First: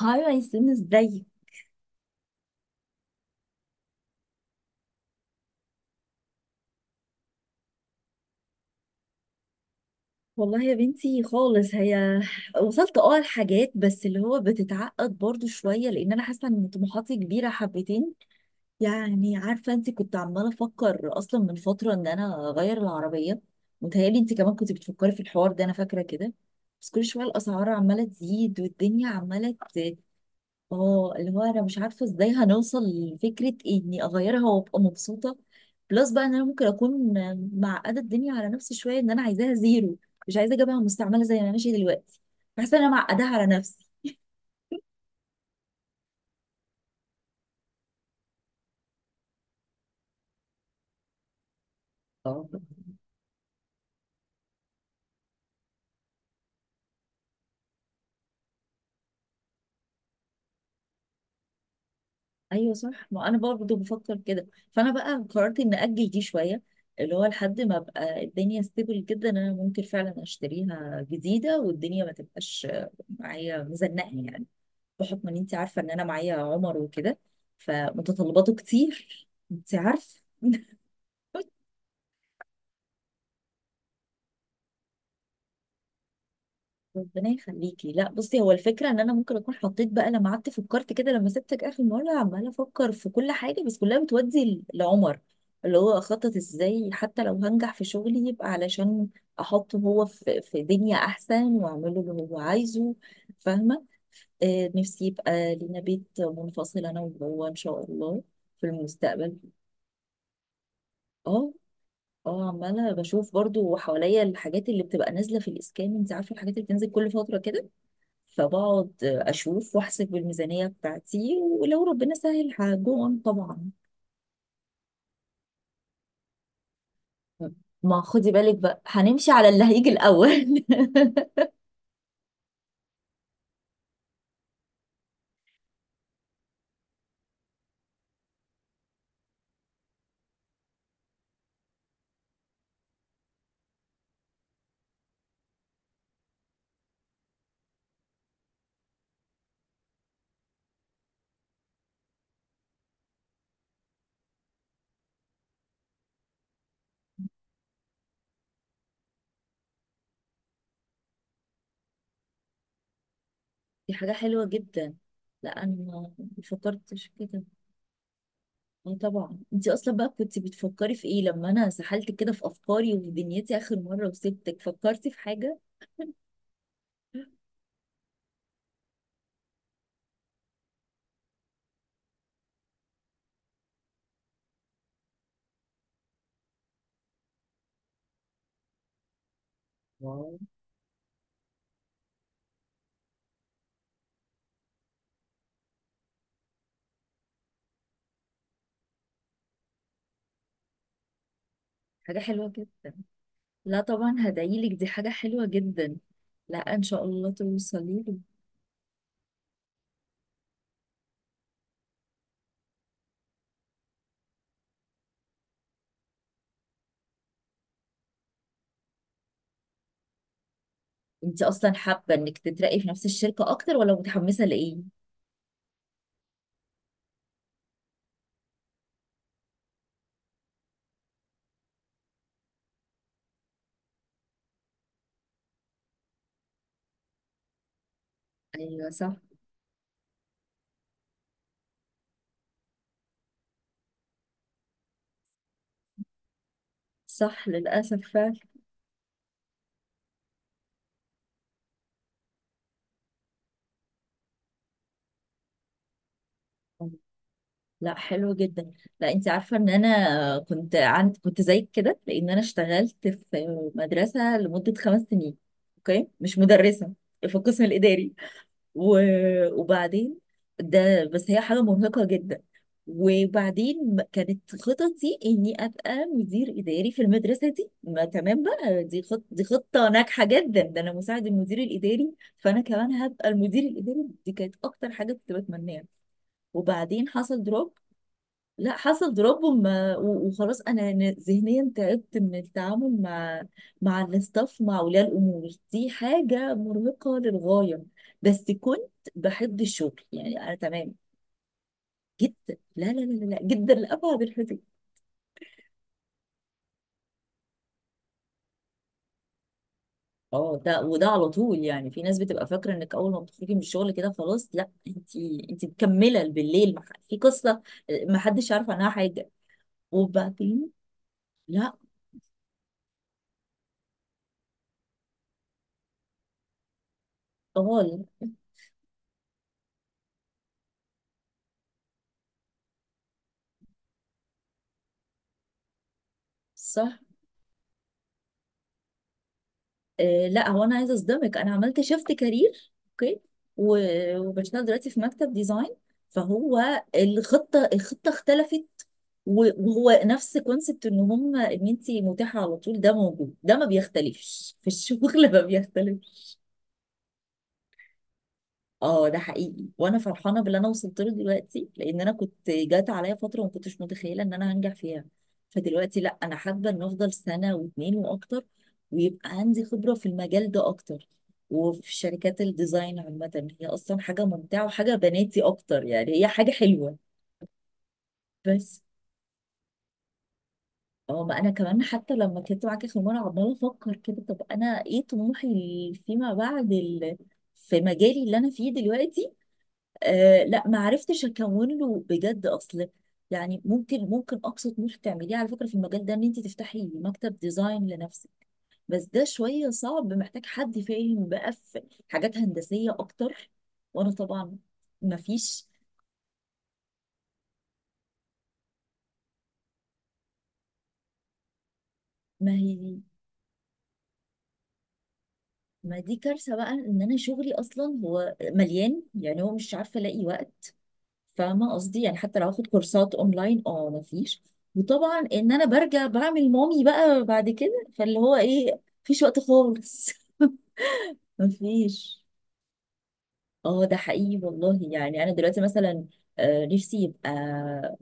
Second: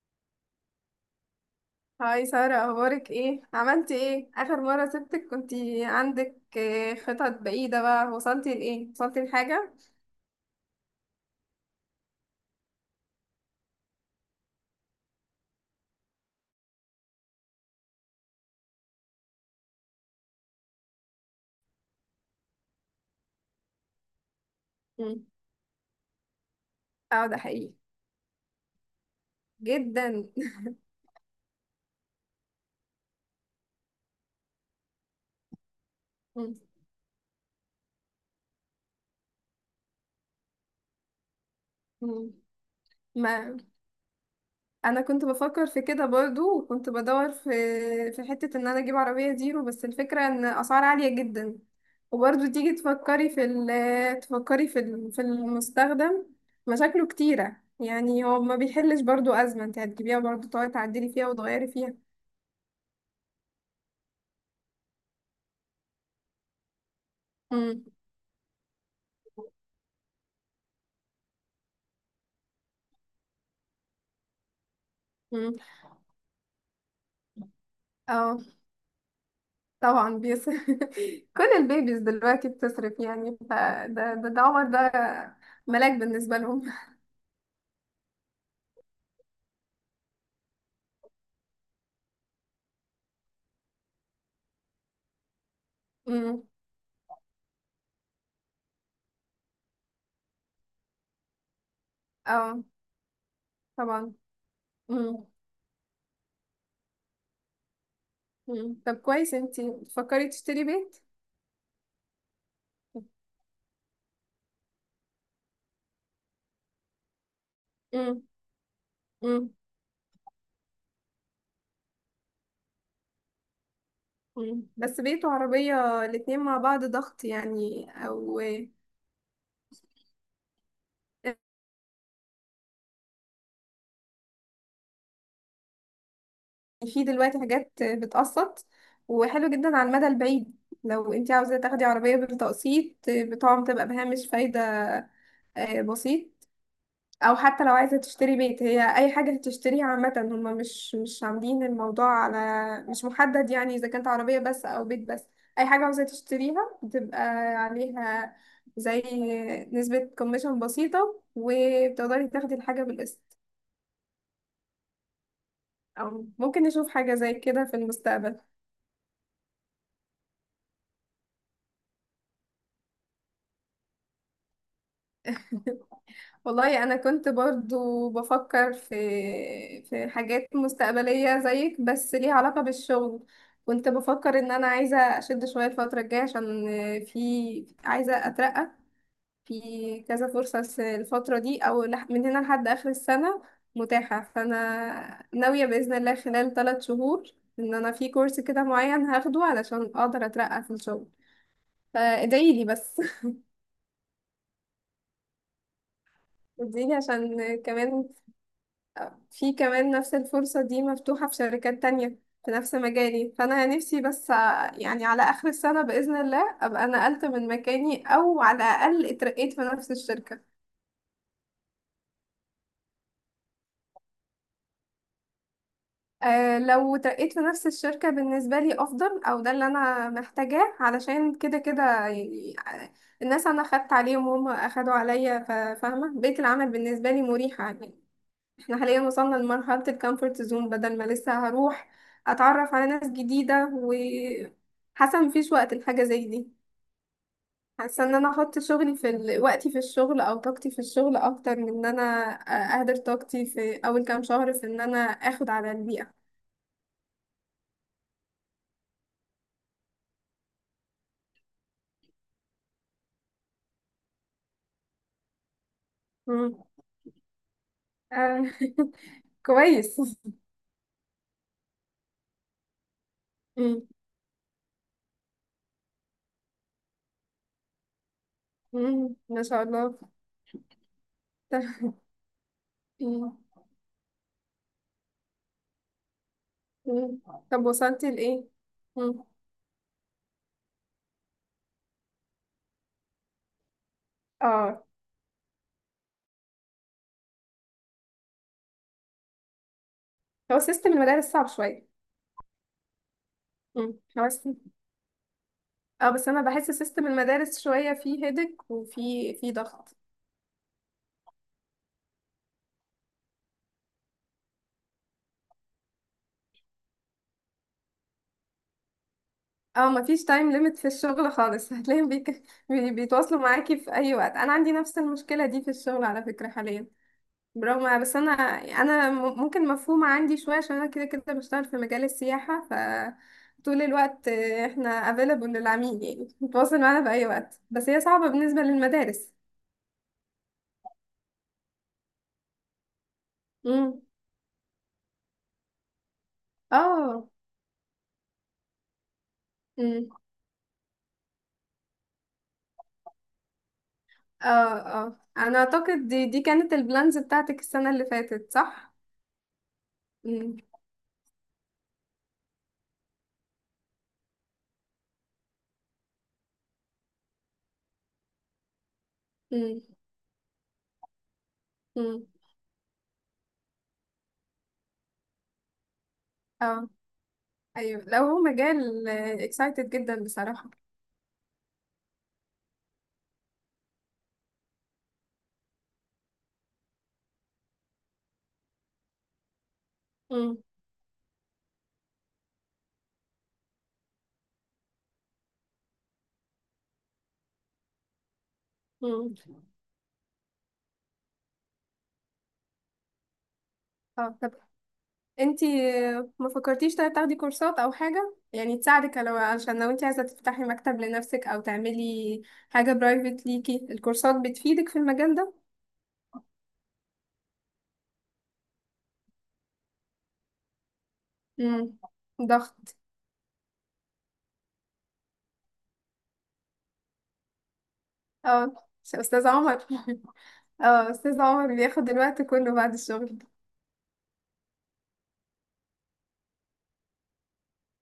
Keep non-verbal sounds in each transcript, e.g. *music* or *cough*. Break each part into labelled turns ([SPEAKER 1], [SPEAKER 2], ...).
[SPEAKER 1] هاي ياسمين، ازاي؟
[SPEAKER 2] هاي سارة، أخبارك إيه؟ عملتي إيه؟ آخر مرة سبتك كنتي عندك خطط بعيدة. بقى وصلتي لإيه؟ وصلتي لحاجة؟
[SPEAKER 1] والله يا بنتي خالص هي وصلت لحاجات، بس اللي هو بتتعقد برضو شوية لان انا حاسة ان طموحاتي كبيرة حبتين. يعني عارفة انت كنت عمالة افكر اصلا من فترة ان انا اغير العربية. متهيألي انت كمان كنت بتفكري في
[SPEAKER 2] مم.
[SPEAKER 1] الحوار ده، انا فاكرة كده. بس كل شوية
[SPEAKER 2] اه، ده
[SPEAKER 1] الاسعار
[SPEAKER 2] حقيقي
[SPEAKER 1] عمالة تزيد والدنيا عمالة.
[SPEAKER 2] جدا.
[SPEAKER 1] اه اللي هو انا مش عارفه ازاي هنوصل لفكره اني اغيرها وابقى مبسوطه. بلس بقى ان انا
[SPEAKER 2] مم.
[SPEAKER 1] ممكن اكون معقده الدنيا على نفسي شويه، ان انا عايزاها زيرو، مش عايزه اجيبها مستعمله زي ما ماشيه دلوقتي.
[SPEAKER 2] مم.
[SPEAKER 1] بحس ان انا معقداها على
[SPEAKER 2] ما
[SPEAKER 1] نفسي.
[SPEAKER 2] أنا كنت بفكر في كده برضو، وكنت بدور في حتة إن أنا أجيب عربية زيرو، بس الفكرة إن أسعار عالية جدا. وبرضو
[SPEAKER 1] اه،
[SPEAKER 2] تيجي تفكري في ال في المستخدم مشاكله كتيرة، يعني هو ما بيحلش برضو أزمة، انت هتجيبيها برضو تقعدي تعدلي فيها وتغيري فيها.
[SPEAKER 1] ايوه صح، ما انا برضه بفكر كده. فانا بقى قررت ان اجل دي شويه، اللي هو لحد ما ابقى الدنيا ستيبل جدا انا ممكن فعلا اشتريها جديده والدنيا ما تبقاش معايا مزنقه يعني. بحكم ان انت
[SPEAKER 2] مم.
[SPEAKER 1] عارفه ان انا معايا عمر وكده،
[SPEAKER 2] اه
[SPEAKER 1] فمتطلباته كتير. انت
[SPEAKER 2] طبعا
[SPEAKER 1] عارفه
[SPEAKER 2] بيص...
[SPEAKER 1] *laughs*
[SPEAKER 2] *laughs* كل البيبيز دلوقتي بتصرف يعني، فده ده عمر، ده ملاك بالنسبة لهم.
[SPEAKER 1] ربنا يخليكي. لا بصي، هو الفكره ان انا ممكن اكون حطيت بقى، لما قعدت فكرت كده لما سبتك اخر مره، عماله افكر في كل حاجه بس كلها بتودي لعمر. اللي هو
[SPEAKER 2] *laughs*
[SPEAKER 1] اخطط
[SPEAKER 2] مم.
[SPEAKER 1] ازاي، حتى لو هنجح في شغلي يبقى علشان احطه هو في دنيا احسن واعمله اللي هو
[SPEAKER 2] اه
[SPEAKER 1] عايزه. فاهمه.
[SPEAKER 2] طبعا.
[SPEAKER 1] نفسي
[SPEAKER 2] مم.
[SPEAKER 1] يبقى لينا بيت منفصل انا وهو ان شاء الله. في
[SPEAKER 2] مم. طب كويس،
[SPEAKER 1] المستقبل.
[SPEAKER 2] انتي بتفكري تشتري بيت.
[SPEAKER 1] اه. اه، عمالة بشوف برضو حواليا الحاجات اللي بتبقى نازلة في الإسكان. انت عارفة الحاجات اللي بتنزل كل فترة كده.
[SPEAKER 2] مم.
[SPEAKER 1] فبقعد
[SPEAKER 2] مم.
[SPEAKER 1] أشوف وأحسب الميزانية بتاعتي ولو ربنا سهل هجون طبعا.
[SPEAKER 2] مم. بس بيت وعربية الاتنين مع بعض ضغط يعني،
[SPEAKER 1] ما خدي
[SPEAKER 2] او
[SPEAKER 1] بالك
[SPEAKER 2] يعني
[SPEAKER 1] بقى، هنمشي على اللي هيجي الأول *laughs*
[SPEAKER 2] في دلوقتي حاجات بتقسط، وحلو جدا على المدى البعيد. لو انتي عاوزة تاخدي عربية بالتقسيط بتقوم تبقى بهامش فايدة بسيط. او حتى لو عايزه تشتري بيت، هي اي حاجه هتشتريها عامه، هم مش عاملين الموضوع على مش محدد يعني، اذا كانت عربيه بس او بيت بس، اي حاجه عاوزه تشتريها بتبقى عليها زي نسبه كوميشن بسيطه، وبتقدري تاخدي الحاجه بالقسط.
[SPEAKER 1] دي حاجة حلوة جدا. لا أنا
[SPEAKER 2] او
[SPEAKER 1] ما
[SPEAKER 2] ممكن نشوف
[SPEAKER 1] فكرتش
[SPEAKER 2] حاجه زي
[SPEAKER 1] كده.
[SPEAKER 2] كده في المستقبل.
[SPEAKER 1] اه طبعا، انت أصلا بقى كنت بتفكري في ايه لما أنا سحلت كده في أفكاري ودنيتي آخر مرة وسبتك؟ فكرتي في حاجة؟
[SPEAKER 2] والله انا كنت برضو بفكر في حاجات مستقبليه زيك، بس ليها علاقه بالشغل. كنت بفكر ان انا عايزه اشد شويه الفتره الجايه، عشان في عايزه اترقى. في كذا
[SPEAKER 1] واو.
[SPEAKER 2] فرصه الفتره دي، او من هنا لحد اخر السنه متاحه. فانا ناويه باذن الله خلال 3 شهور ان انا في كورس كده معين هاخده علشان اقدر اترقى في الشغل.
[SPEAKER 1] حاجة حلوة
[SPEAKER 2] فادعيلي
[SPEAKER 1] كده.
[SPEAKER 2] بس. *laughs*
[SPEAKER 1] لا طبعا هدعيلك، دي حاجة حلوة جدا. لا ان
[SPEAKER 2] ادعيلي
[SPEAKER 1] شاء الله
[SPEAKER 2] عشان
[SPEAKER 1] توصلي
[SPEAKER 2] كمان
[SPEAKER 1] له.
[SPEAKER 2] في كمان نفس الفرصة دي مفتوحة في شركات تانية في نفس مجالي. فأنا نفسي بس على آخر السنة بإذن الله أبقى نقلت من مكاني، أو على الأقل اترقيت في نفس الشركة.
[SPEAKER 1] انت اصلا حابة انك تترقي في نفس الشركة اكتر، ولا متحمسة لايه؟
[SPEAKER 2] أه، لو اترقيت في نفس الشركة بالنسبة لي أفضل، أو ده اللي أنا محتاجاه، علشان كده كده يعني الناس أنا خدت عليهم وهم أخدوا عليا، فاهمة بيئة العمل بالنسبة لي مريحة يعني. احنا
[SPEAKER 1] ايوه
[SPEAKER 2] حاليا
[SPEAKER 1] صح.
[SPEAKER 2] وصلنا لمرحلة الكومفورت زون، بدل ما لسه هروح اتعرف على ناس جديدة، وحاسة مفيش وقت لحاجة زي دي.
[SPEAKER 1] صح للاسف
[SPEAKER 2] حاسة ان انا
[SPEAKER 1] فعلا.
[SPEAKER 2] احط شغلي وقتي في الشغل او طاقتي في الشغل، اكتر من ان انا اهدر طاقتي في اول كام شهر في ان انا اخد على البيئة.
[SPEAKER 1] لا حلو جدا. لا، انت عارفة ان انا كنت زيك كده، لان انا اشتغلت في مدرسة لمدة 5 سنين. اوكي، مش
[SPEAKER 2] مم.
[SPEAKER 1] مدرسة، في القسم الاداري
[SPEAKER 2] آه، *laughs* كويس.
[SPEAKER 1] وبعدين. ده بس هي حاجة مرهقة جدا.
[SPEAKER 2] مم.
[SPEAKER 1] وبعدين كانت خططي اني ابقى مدير اداري في المدرسه دي، ما تمام بقى، دي
[SPEAKER 2] مم.
[SPEAKER 1] خط
[SPEAKER 2] ما
[SPEAKER 1] دي
[SPEAKER 2] شاء
[SPEAKER 1] خطه
[SPEAKER 2] الله.
[SPEAKER 1] ناجحه
[SPEAKER 2] *laughs*
[SPEAKER 1] جدا، ده انا مساعد المدير
[SPEAKER 2] طب.
[SPEAKER 1] الاداري فانا كمان هبقى
[SPEAKER 2] مم.
[SPEAKER 1] المدير الاداري. دي كانت اكتر حاجه كنت بتمناها. وبعدين
[SPEAKER 2] مم.
[SPEAKER 1] حصل
[SPEAKER 2] طب،
[SPEAKER 1] دروب.
[SPEAKER 2] وصلتي لإيه؟
[SPEAKER 1] لا حصل
[SPEAKER 2] مم.
[SPEAKER 1] دروب وخلاص انا ذهنيا تعبت من التعامل مع مع الاستاف مع
[SPEAKER 2] اه.
[SPEAKER 1] اولياء الامور. دي حاجه مرهقه للغايه. بس كنت بحب الشغل يعني، انا
[SPEAKER 2] هو سيستم
[SPEAKER 1] تمام.
[SPEAKER 2] المدارس صعب شوية.
[SPEAKER 1] جدا. لا لا لا لا لا، جدا
[SPEAKER 2] مم.
[SPEAKER 1] لابعد
[SPEAKER 2] هو
[SPEAKER 1] الحدود.
[SPEAKER 2] اه بس انا بحس سيستم المدارس شويه فيه هيدك، وفي ضغط.
[SPEAKER 1] اه ده، وده على طول يعني. في ناس بتبقى فاكره انك اول ما بتخرجي من الشغل كده خلاص. لا انت، انت مكمله بالليل في قصه. آه، ما حدش عارف عنها حاجه.
[SPEAKER 2] اه، مفيش تايم
[SPEAKER 1] وبعدين.
[SPEAKER 2] ليميت في الشغل
[SPEAKER 1] لا.
[SPEAKER 2] خالص. *laughs* هتلاقيهم بيك... بيتواصلوا معاكي في اي وقت. انا عندي نفس المشكله دي في الشغل على فكره حاليا، برغم
[SPEAKER 1] طوال.
[SPEAKER 2] بس انا يعني انا ممكن مفهومه عندي شويه عشان انا كده كده بشتغل في مجال السياحه، ف طول الوقت احنا available للعميل يعني، بيتواصل
[SPEAKER 1] صح.
[SPEAKER 2] معانا في اي وقت، بس هي صعبه بالنسبه للمدارس.
[SPEAKER 1] آه لا، هو انا عايزه اصدمك، انا عملت شيفت كارير. اوكي،
[SPEAKER 2] امم.
[SPEAKER 1] وبشتغل دلوقتي في مكتب ديزاين. فهو
[SPEAKER 2] اه
[SPEAKER 1] الخطه اختلفت، وهو نفس كونسبت ان هم ان انت متاحه على طول، ده موجود، ده ما
[SPEAKER 2] اه
[SPEAKER 1] بيختلفش في
[SPEAKER 2] اه،
[SPEAKER 1] الشغل *laughs* ما
[SPEAKER 2] انا اعتقد
[SPEAKER 1] بيختلفش.
[SPEAKER 2] دي كانت البلانز بتاعتك السنة اللي فاتت، صح؟
[SPEAKER 1] اه ده حقيقي، وانا فرحانه باللي
[SPEAKER 2] امم.
[SPEAKER 1] انا وصلت له دلوقتي، لان انا كنت جات عليا فتره ما كنتش متخيله ان انا هنجح فيها. فدلوقتي لا، انا حابه ان افضل سنه واتنين واكتر، ويبقى عندي
[SPEAKER 2] امم.
[SPEAKER 1] خبره في المجال ده اكتر. وفي
[SPEAKER 2] امم.
[SPEAKER 1] شركات الديزاين عامه هي اصلا حاجه ممتعه وحاجه بناتي اكتر يعني، هي حاجه
[SPEAKER 2] اه،
[SPEAKER 1] حلوه.
[SPEAKER 2] ايوه، لو هو
[SPEAKER 1] بس
[SPEAKER 2] مجال اكسايتد جدا بصراحة.
[SPEAKER 1] اه، ما انا كمان حتى لما كنت معاك اخر مره عماله افكر كده، طب انا ايه طموحي فيما بعد في مجالي اللي انا فيه دلوقتي؟ آه
[SPEAKER 2] امم.
[SPEAKER 1] لا، ما عرفتش اكون له بجد. اصل يعني، ممكن اقصى طموح تعمليه على فكره في المجال ده ان انت تفتحي مكتب ديزاين لنفسك، بس ده
[SPEAKER 2] امم.
[SPEAKER 1] شويه صعب، محتاج حد فاهم بقى في حاجات هندسيه اكتر. وانا
[SPEAKER 2] اه طب
[SPEAKER 1] طبعا ما
[SPEAKER 2] انتي،
[SPEAKER 1] فيش.
[SPEAKER 2] ما فكرتيش طيب تاخدي كورسات او حاجة يعني تساعدك، لو عشان لو انتي عايزة تفتحي مكتب لنفسك، او تعملي
[SPEAKER 1] ما
[SPEAKER 2] حاجة
[SPEAKER 1] هي،
[SPEAKER 2] برايفت ليكي الكورسات بتفيدك في المجال ده؟
[SPEAKER 1] ما دي كارثه بقى، ان انا شغلي اصلا هو مليان، يعني هو مش عارفه الاقي وقت. فاهمه
[SPEAKER 2] امم.
[SPEAKER 1] قصدي، يعني حتى لو هاخد
[SPEAKER 2] ضغط.
[SPEAKER 1] كورسات اونلاين، اه مفيش. وطبعا ان انا برجع بعمل مامي بقى بعد كده، فاللي هو
[SPEAKER 2] اه،
[SPEAKER 1] ايه، مفيش وقت
[SPEAKER 2] استاذ عمر.
[SPEAKER 1] خالص
[SPEAKER 2] *laughs* اه،
[SPEAKER 1] *laughs*
[SPEAKER 2] استاذ عمر بياخد
[SPEAKER 1] مفيش.
[SPEAKER 2] الوقت كله بعد الشغل.
[SPEAKER 1] اه ده حقيقي والله. يعني انا دلوقتي مثلا، آه، نفسي يبقى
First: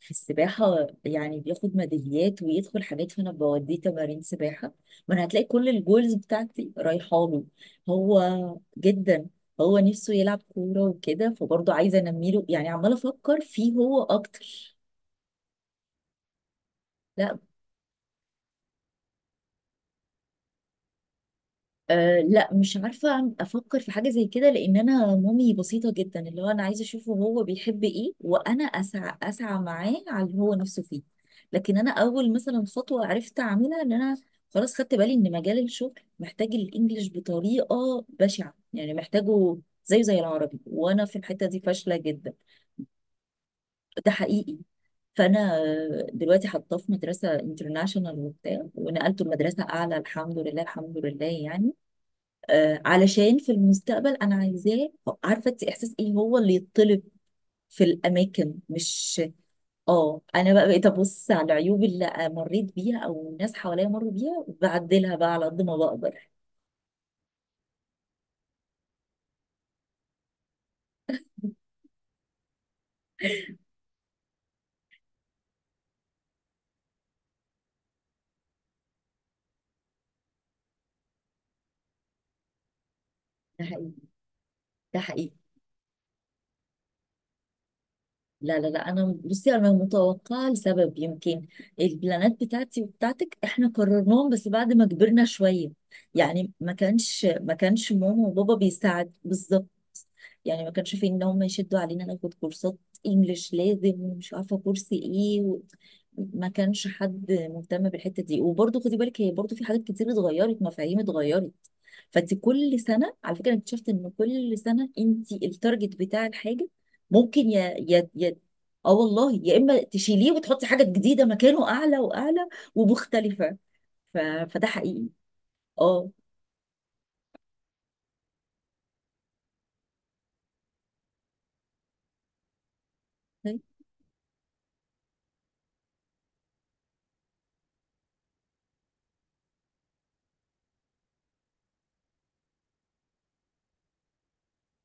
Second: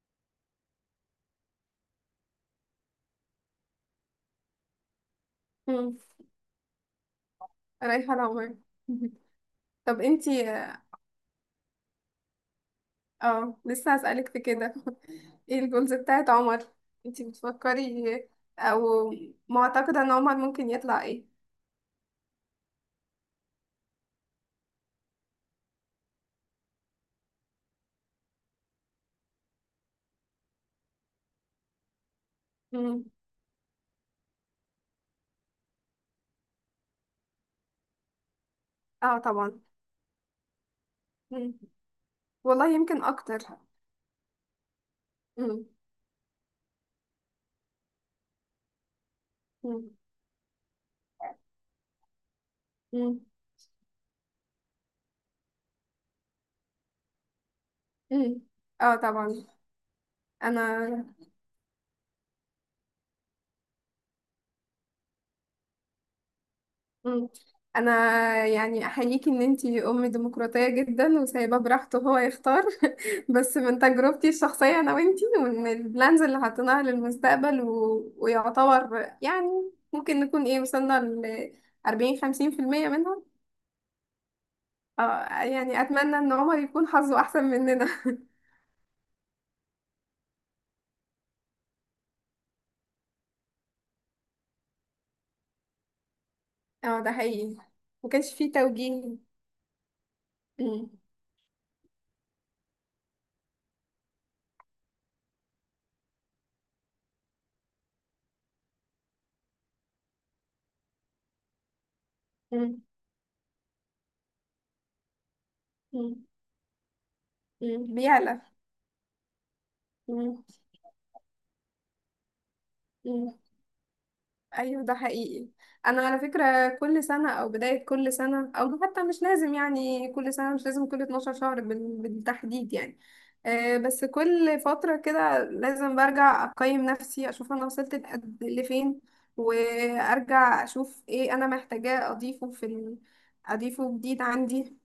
[SPEAKER 1] في السباحه، يعني بياخد ميداليات ويدخل حاجات، فانا بوديه تمارين سباحه. ما انا هتلاقي كل الجولز بتاعتي رايحه له هو.
[SPEAKER 2] ريحان عمر. *laughs*
[SPEAKER 1] جدا. هو
[SPEAKER 2] طب
[SPEAKER 1] نفسه يلعب
[SPEAKER 2] انتي،
[SPEAKER 1] كوره وكده، فبرضه عايزه انمي له، يعني عماله افكر
[SPEAKER 2] اه
[SPEAKER 1] فيه
[SPEAKER 2] لسه
[SPEAKER 1] هو
[SPEAKER 2] هسألك في كده.
[SPEAKER 1] اكتر.
[SPEAKER 2] *laughs* ايه الجولز بتاعت عمر؟ انتي
[SPEAKER 1] لا.
[SPEAKER 2] بتفكري او معتقدة ان عمر ممكن يطلع ايه؟
[SPEAKER 1] أه لا، مش عارفة أفكر في حاجة زي كده، لأن أنا مامي بسيطة جدا، اللي هو أنا عايزة أشوفه هو بيحب إيه وأنا أسعى أسعى معاه على اللي هو نفسه فيه. لكن أنا أول مثلا
[SPEAKER 2] مم.
[SPEAKER 1] خطوة عرفت أعملها إن أنا خلاص خدت بالي إن مجال الشغل محتاج الإنجليش بطريقة بشعة، يعني
[SPEAKER 2] اه
[SPEAKER 1] محتاجه
[SPEAKER 2] طبعا.
[SPEAKER 1] زيه زي العربي، وأنا في الحتة
[SPEAKER 2] مم.
[SPEAKER 1] دي فاشلة جدا.
[SPEAKER 2] والله يمكن اكتر.
[SPEAKER 1] ده حقيقي. فانا
[SPEAKER 2] مم.
[SPEAKER 1] دلوقتي حاطاه في مدرسه انترناشونال وبتاع، ونقلته لمدرسه
[SPEAKER 2] مم.
[SPEAKER 1] اعلى، الحمد لله الحمد لله يعني. آه،
[SPEAKER 2] مم.
[SPEAKER 1] علشان في المستقبل انا عايزاه، عارفه انت احساس ايه هو اللي يطلب في
[SPEAKER 2] مم.
[SPEAKER 1] الاماكن،
[SPEAKER 2] اه
[SPEAKER 1] مش.
[SPEAKER 2] طبعا.
[SPEAKER 1] اه، انا بقى بقيت
[SPEAKER 2] انا
[SPEAKER 1] ابص على العيوب اللي مريت بيها او الناس حواليا مروا بيها وبعدلها بقى على قد ما بقدر.
[SPEAKER 2] مم. انا يعني احييكي ان انتي ام ديمقراطيه جدا، وسايباه براحته هو يختار. *laughs* بس من تجربتي الشخصيه انا وانتي، ومن البلانز اللي حاطيناها للمستقبل ويعتبر يعني ممكن نكون ايه وصلنا ل 40-50% منها.
[SPEAKER 1] ده حقيقي. ده
[SPEAKER 2] اه،
[SPEAKER 1] حقيقي.
[SPEAKER 2] يعني اتمنى ان عمر يكون حظه احسن مننا. *laughs*
[SPEAKER 1] لا لا لا، انا بصي انا متوقعه لسبب، يمكن البلانات بتاعتي وبتاعتك احنا قررناهم بس بعد ما كبرنا شويه. يعني
[SPEAKER 2] اه، ده
[SPEAKER 1] ما
[SPEAKER 2] حقيقي.
[SPEAKER 1] كانش
[SPEAKER 2] ما
[SPEAKER 1] ماما
[SPEAKER 2] كانش فيه
[SPEAKER 1] وبابا بيساعد
[SPEAKER 2] توجيه.
[SPEAKER 1] بالظبط. يعني ما
[SPEAKER 2] مم.
[SPEAKER 1] كانش في ان هم يشدوا علينا ناخد كورسات انجليش لازم، ومش عارفه كورس ايه ما كانش حد مهتم بالحته دي. وبرضه خدي بالك، هي برضه في حاجات كتير اتغيرت، مفاهيم اتغيرت. فانت كل
[SPEAKER 2] مم.
[SPEAKER 1] سنه على فكره، أنا اكتشفت ان كل سنه انت التارجت بتاع
[SPEAKER 2] مم.
[SPEAKER 1] الحاجه ممكن يا
[SPEAKER 2] مم.
[SPEAKER 1] يا يا
[SPEAKER 2] بيعلى.
[SPEAKER 1] اه والله، يا اما تشيليه
[SPEAKER 2] مم.
[SPEAKER 1] وتحطي حاجه جديده مكانه اعلى واعلى
[SPEAKER 2] مم.
[SPEAKER 1] ومختلفه. ف... فده
[SPEAKER 2] ايوه، ده
[SPEAKER 1] حقيقي.
[SPEAKER 2] حقيقي. انا
[SPEAKER 1] اه.
[SPEAKER 2] على فكره كل سنه، او بدايه كل سنه، او حتى مش لازم يعني كل سنه، مش لازم كل 12 شهر بالتحديد يعني.
[SPEAKER 1] طيب،
[SPEAKER 2] بس كل فتره كده لازم برجع اقيم نفسي، اشوف انا وصلت لفين، وارجع اشوف ايه انا محتاجاه اضيفه اضيفه جديد عندي.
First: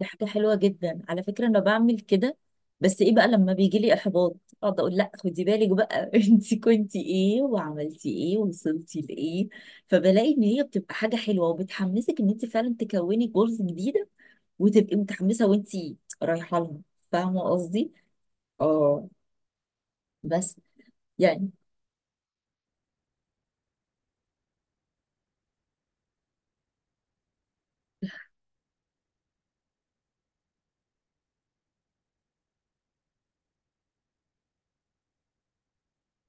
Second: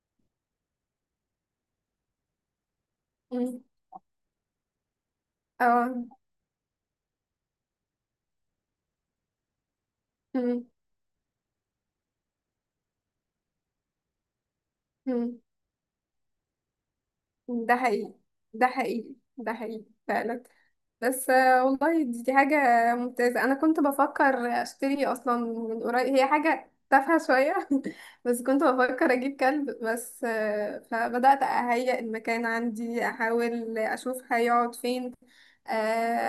[SPEAKER 1] دي حاجه حلوه جدا على فكره، انا بعمل كده. بس ايه بقى، لما
[SPEAKER 2] مم.
[SPEAKER 1] بيجي لي احباط اقعد اقول لا خدي بالك
[SPEAKER 2] اه.
[SPEAKER 1] بقى *laughs* انت كنتي ايه وعملتي ايه ووصلتي لايه؟ فبلاقي ان هي
[SPEAKER 2] مم.
[SPEAKER 1] بتبقى حاجه حلوه، وبتحمسك ان انت فعلا تكوني جولز جديده وتبقي
[SPEAKER 2] مم.
[SPEAKER 1] متحمسه وانت رايحه لها. فاهمه
[SPEAKER 2] ده
[SPEAKER 1] قصدي؟
[SPEAKER 2] حقيقي. ده
[SPEAKER 1] اه
[SPEAKER 2] حقيقي، ده حقيقي فعلا.
[SPEAKER 1] بس
[SPEAKER 2] بس
[SPEAKER 1] يعني.
[SPEAKER 2] والله دي حاجة ممتازة. أنا كنت بفكر أشتري أصلا من قريب، هي حاجة تافهة شوية. *laughs* بس كنت بفكر أجيب كلب بس، فبدأت أهيئ المكان عندي، أحاول أشوف هيقعد فين، آه،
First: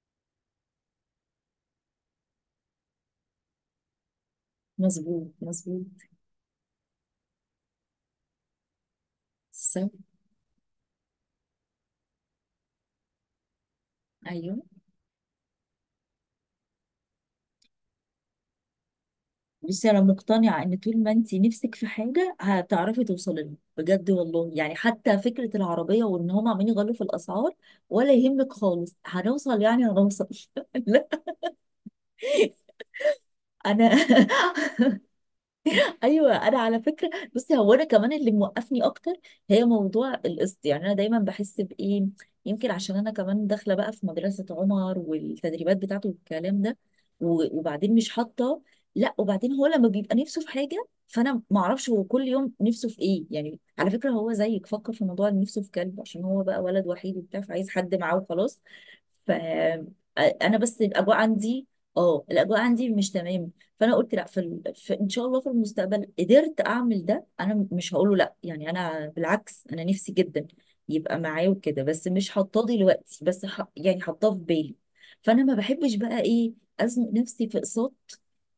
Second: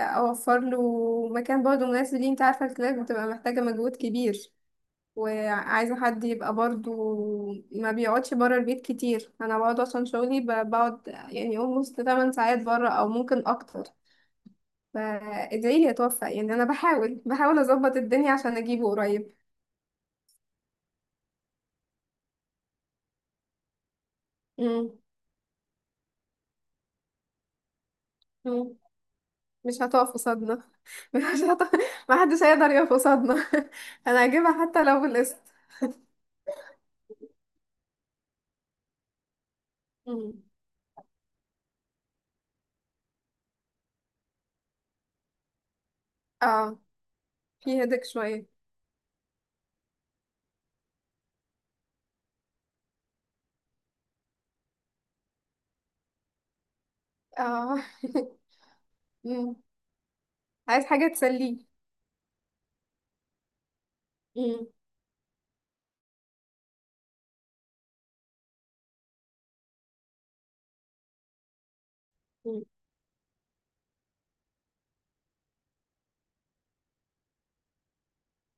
[SPEAKER 2] أوفر له مكان برضه مناسب ليه. أنت عارفة الكلاب بتبقى محتاجة مجهود كبير،
[SPEAKER 1] مظبوط مظبوط.
[SPEAKER 2] وعايزة حد يبقى برضه ما بيقعدش برا البيت كتير. أنا بقعد
[SPEAKER 1] صح.
[SPEAKER 2] عشان شغلي، بقعد يعني almost 8 ساعات برا أو ممكن أكتر.
[SPEAKER 1] ايوه
[SPEAKER 2] فادعي لي اتوفق يعني، انا بحاول بحاول اظبط الدنيا عشان اجيبه قريب.
[SPEAKER 1] بصي، انا مقتنعه ان طول ما انت نفسك في حاجه هتعرفي توصلي لها بجد والله، يعني
[SPEAKER 2] مم.
[SPEAKER 1] حتى فكره العربيه وان هم عمالين يغلوا في الاسعار، ولا يهمك
[SPEAKER 2] مم.
[SPEAKER 1] خالص، هنوصل
[SPEAKER 2] مش
[SPEAKER 1] يعني
[SPEAKER 2] هتقف
[SPEAKER 1] هنوصل
[SPEAKER 2] قصادنا.
[SPEAKER 1] *laughs* لا.
[SPEAKER 2] *laughs* مش هتقف. ما حدش هيقدر يقف قصادنا.
[SPEAKER 1] انا
[SPEAKER 2] *laughs* انا هجيبها
[SPEAKER 1] *laughs*
[SPEAKER 2] حتى لو بالقسط.
[SPEAKER 1] ايوه. انا على فكره بصي، هو انا كمان اللي موقفني اكتر هي موضوع
[SPEAKER 2] مم.
[SPEAKER 1] القسط، يعني انا دايما بحس بايه، يمكن عشان انا كمان داخله بقى في مدرسه عمر والتدريبات بتاعته والكلام ده
[SPEAKER 2] اه، في
[SPEAKER 1] وبعدين
[SPEAKER 2] هدك
[SPEAKER 1] مش
[SPEAKER 2] شوية.
[SPEAKER 1] حاطه. لا، وبعدين هو لما بيبقى نفسه في حاجه، فانا ما اعرفش هو كل يوم نفسه في ايه يعني، على فكره هو زيك فكر في موضوع إن نفسه في كلب، عشان هو بقى ولد وحيد وبتاع، فعايز
[SPEAKER 2] اه.
[SPEAKER 1] حد معاه
[SPEAKER 2] *laughs*
[SPEAKER 1] وخلاص. ف
[SPEAKER 2] مم.
[SPEAKER 1] انا بس
[SPEAKER 2] عايز حاجة
[SPEAKER 1] الاجواء
[SPEAKER 2] تسليه.
[SPEAKER 1] عندي. اه، الاجواء عندي مش تمام. فانا قلت لا
[SPEAKER 2] مم.
[SPEAKER 1] في ان شاء الله في المستقبل قدرت اعمل ده انا مش هقوله لا، يعني انا بالعكس، انا نفسي جدا يبقى معايا وكده، بس مش
[SPEAKER 2] مم.
[SPEAKER 1] حاطاه دلوقتي، بس يعني حاطاه في بالي. فانا ما بحبش بقى ايه ازنق نفسي في اقساط،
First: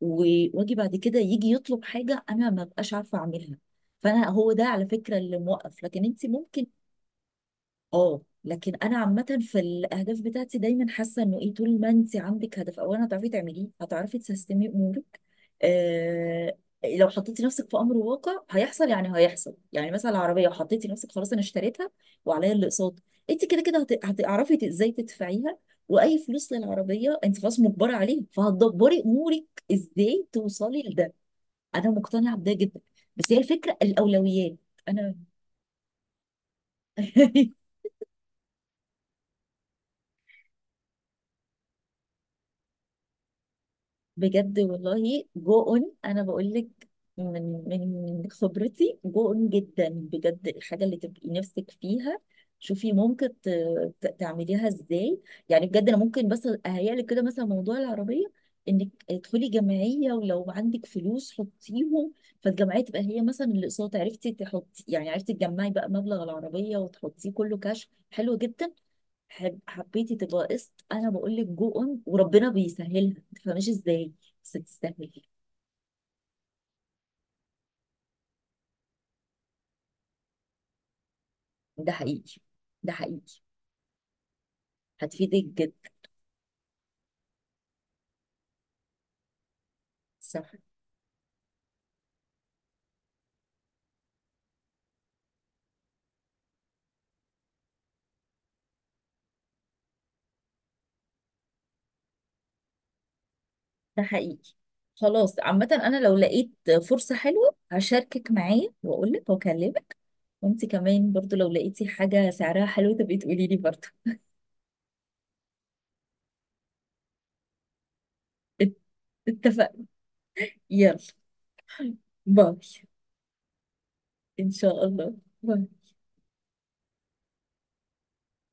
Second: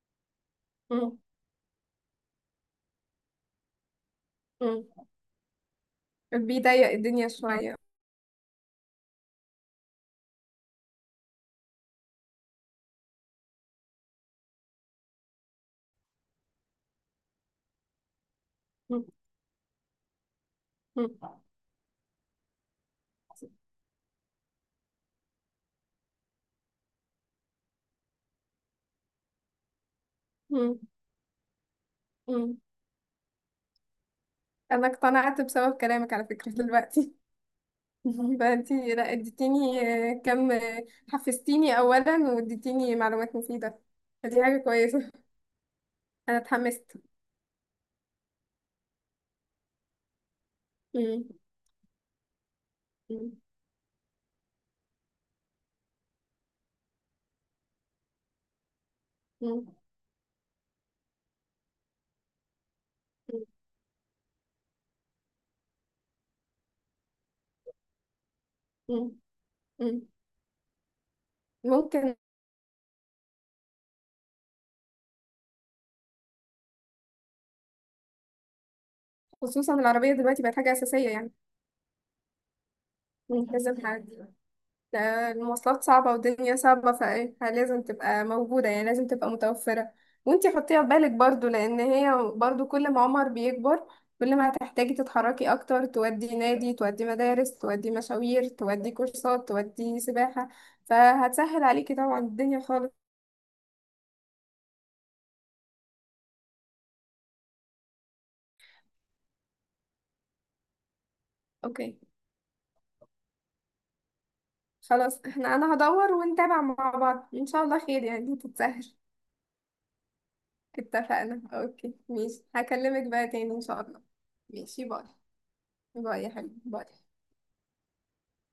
[SPEAKER 1] واجي بعد كده
[SPEAKER 2] مم.
[SPEAKER 1] يجي يطلب حاجه انا ما بقاش عارفه اعملها. فانا هو ده
[SPEAKER 2] مم.
[SPEAKER 1] على فكره اللي موقف، لكن انت ممكن.
[SPEAKER 2] بيضيق الدنيا شوية.
[SPEAKER 1] اه لكن انا عامه في الاهداف بتاعتي دايما حاسه انه ايه، طول ما انت عندك هدف اولا هتعرفي تعمليه هتعرفي تسيستمي امورك. آه. لو حطيتي نفسك في امر واقع هيحصل،
[SPEAKER 2] مم.
[SPEAKER 1] يعني هيحصل، يعني مثلا العربيه حطيتي نفسك خلاص
[SPEAKER 2] مم.
[SPEAKER 1] انا اشتريتها وعليا الاقساط، انت كده كده هتعرفي ازاي تدفعيها. واي فلوس للعربيه انت خلاص مجبره عليه، فهتدبري امورك ازاي
[SPEAKER 2] مم.
[SPEAKER 1] توصلي لده. انا مقتنعه بده
[SPEAKER 2] مم.
[SPEAKER 1] جدا. بس هي الفكره الاولويات.
[SPEAKER 2] انا
[SPEAKER 1] انا
[SPEAKER 2] اقتنعت بسبب كلامك على فكرة دلوقتي.
[SPEAKER 1] *laughs*
[SPEAKER 2] *laughs* ده انتي لا اديتيني آه، كم آه، حفزتيني اولا، واديتيني معلومات مفيده. دي
[SPEAKER 1] بجد
[SPEAKER 2] حاجه كويسه.
[SPEAKER 1] والله، جو اون، انا
[SPEAKER 2] *laughs* انا
[SPEAKER 1] بقول لك.
[SPEAKER 2] اتحمست.
[SPEAKER 1] من من خبرتي، جو اون جدا بجد، الحاجه اللي
[SPEAKER 2] مم.
[SPEAKER 1] تبقي نفسك فيها شوفي ممكن
[SPEAKER 2] مم.
[SPEAKER 1] تعمليها ازاي. يعني بجد انا ممكن بس اهيئ لك كده مثلا موضوع العربيه، انك تدخلي
[SPEAKER 2] مم.
[SPEAKER 1] جمعيه ولو عندك فلوس حطيهم، فالجمعيه تبقى هي مثلا الاقساط، عرفتي تحطي يعني عرفتي تجمعي بقى مبلغ العربيه وتحطيه كله كاش. حلو جدا.
[SPEAKER 2] مم. مم.
[SPEAKER 1] حبيتي تبقى قسط، انا بقول لك جو اون،
[SPEAKER 2] ممكن.
[SPEAKER 1] وربنا بيسهلها ما تفهميش ازاي. بس تستاهل.
[SPEAKER 2] خصوصا العربيه دلوقتي بقت حاجه اساسيه يعني.
[SPEAKER 1] ده حقيقي. ده حقيقي.
[SPEAKER 2] مم. لازم حد. ده
[SPEAKER 1] هتفيدك
[SPEAKER 2] المواصلات
[SPEAKER 1] جدا.
[SPEAKER 2] صعبة والدنيا صعبة، فايه لازم تبقى موجودة، يعني لازم تبقى متوفرة.
[SPEAKER 1] صح.
[SPEAKER 2] وانتي حطيها في بالك برضو، لأن هي برضو كل ما عمر بيكبر كل ما هتحتاجي تتحركي أكتر، تودي نادي، تودي مدارس، تودي مشاوير، تودي كورسات، تودي سباحة، فهتسهل عليكي طبعا الدنيا خالص.
[SPEAKER 1] ده حقيقي. خلاص عامة، انا لو لقيت فرصة حلوة هشاركك معايا واقول لك واكلمك. وانت كمان برضو لو لقيتي
[SPEAKER 2] اوكي.
[SPEAKER 1] حاجة سعرها حلو تبقي تقولي لي برضو
[SPEAKER 2] خلاص انا هدور ونتابع مع بعض ان شاء الله، خير يعني
[SPEAKER 1] *laughs* ات-
[SPEAKER 2] تتسهل.
[SPEAKER 1] اتفقنا. يلا.
[SPEAKER 2] اتفقنا. اوكي ماشي،
[SPEAKER 1] باي.
[SPEAKER 2] هكلمك بقى تاني ان شاء الله.
[SPEAKER 1] ان شاء
[SPEAKER 2] ماشي، باي.
[SPEAKER 1] الله. باي.
[SPEAKER 2] باي يا حبيبي، باي.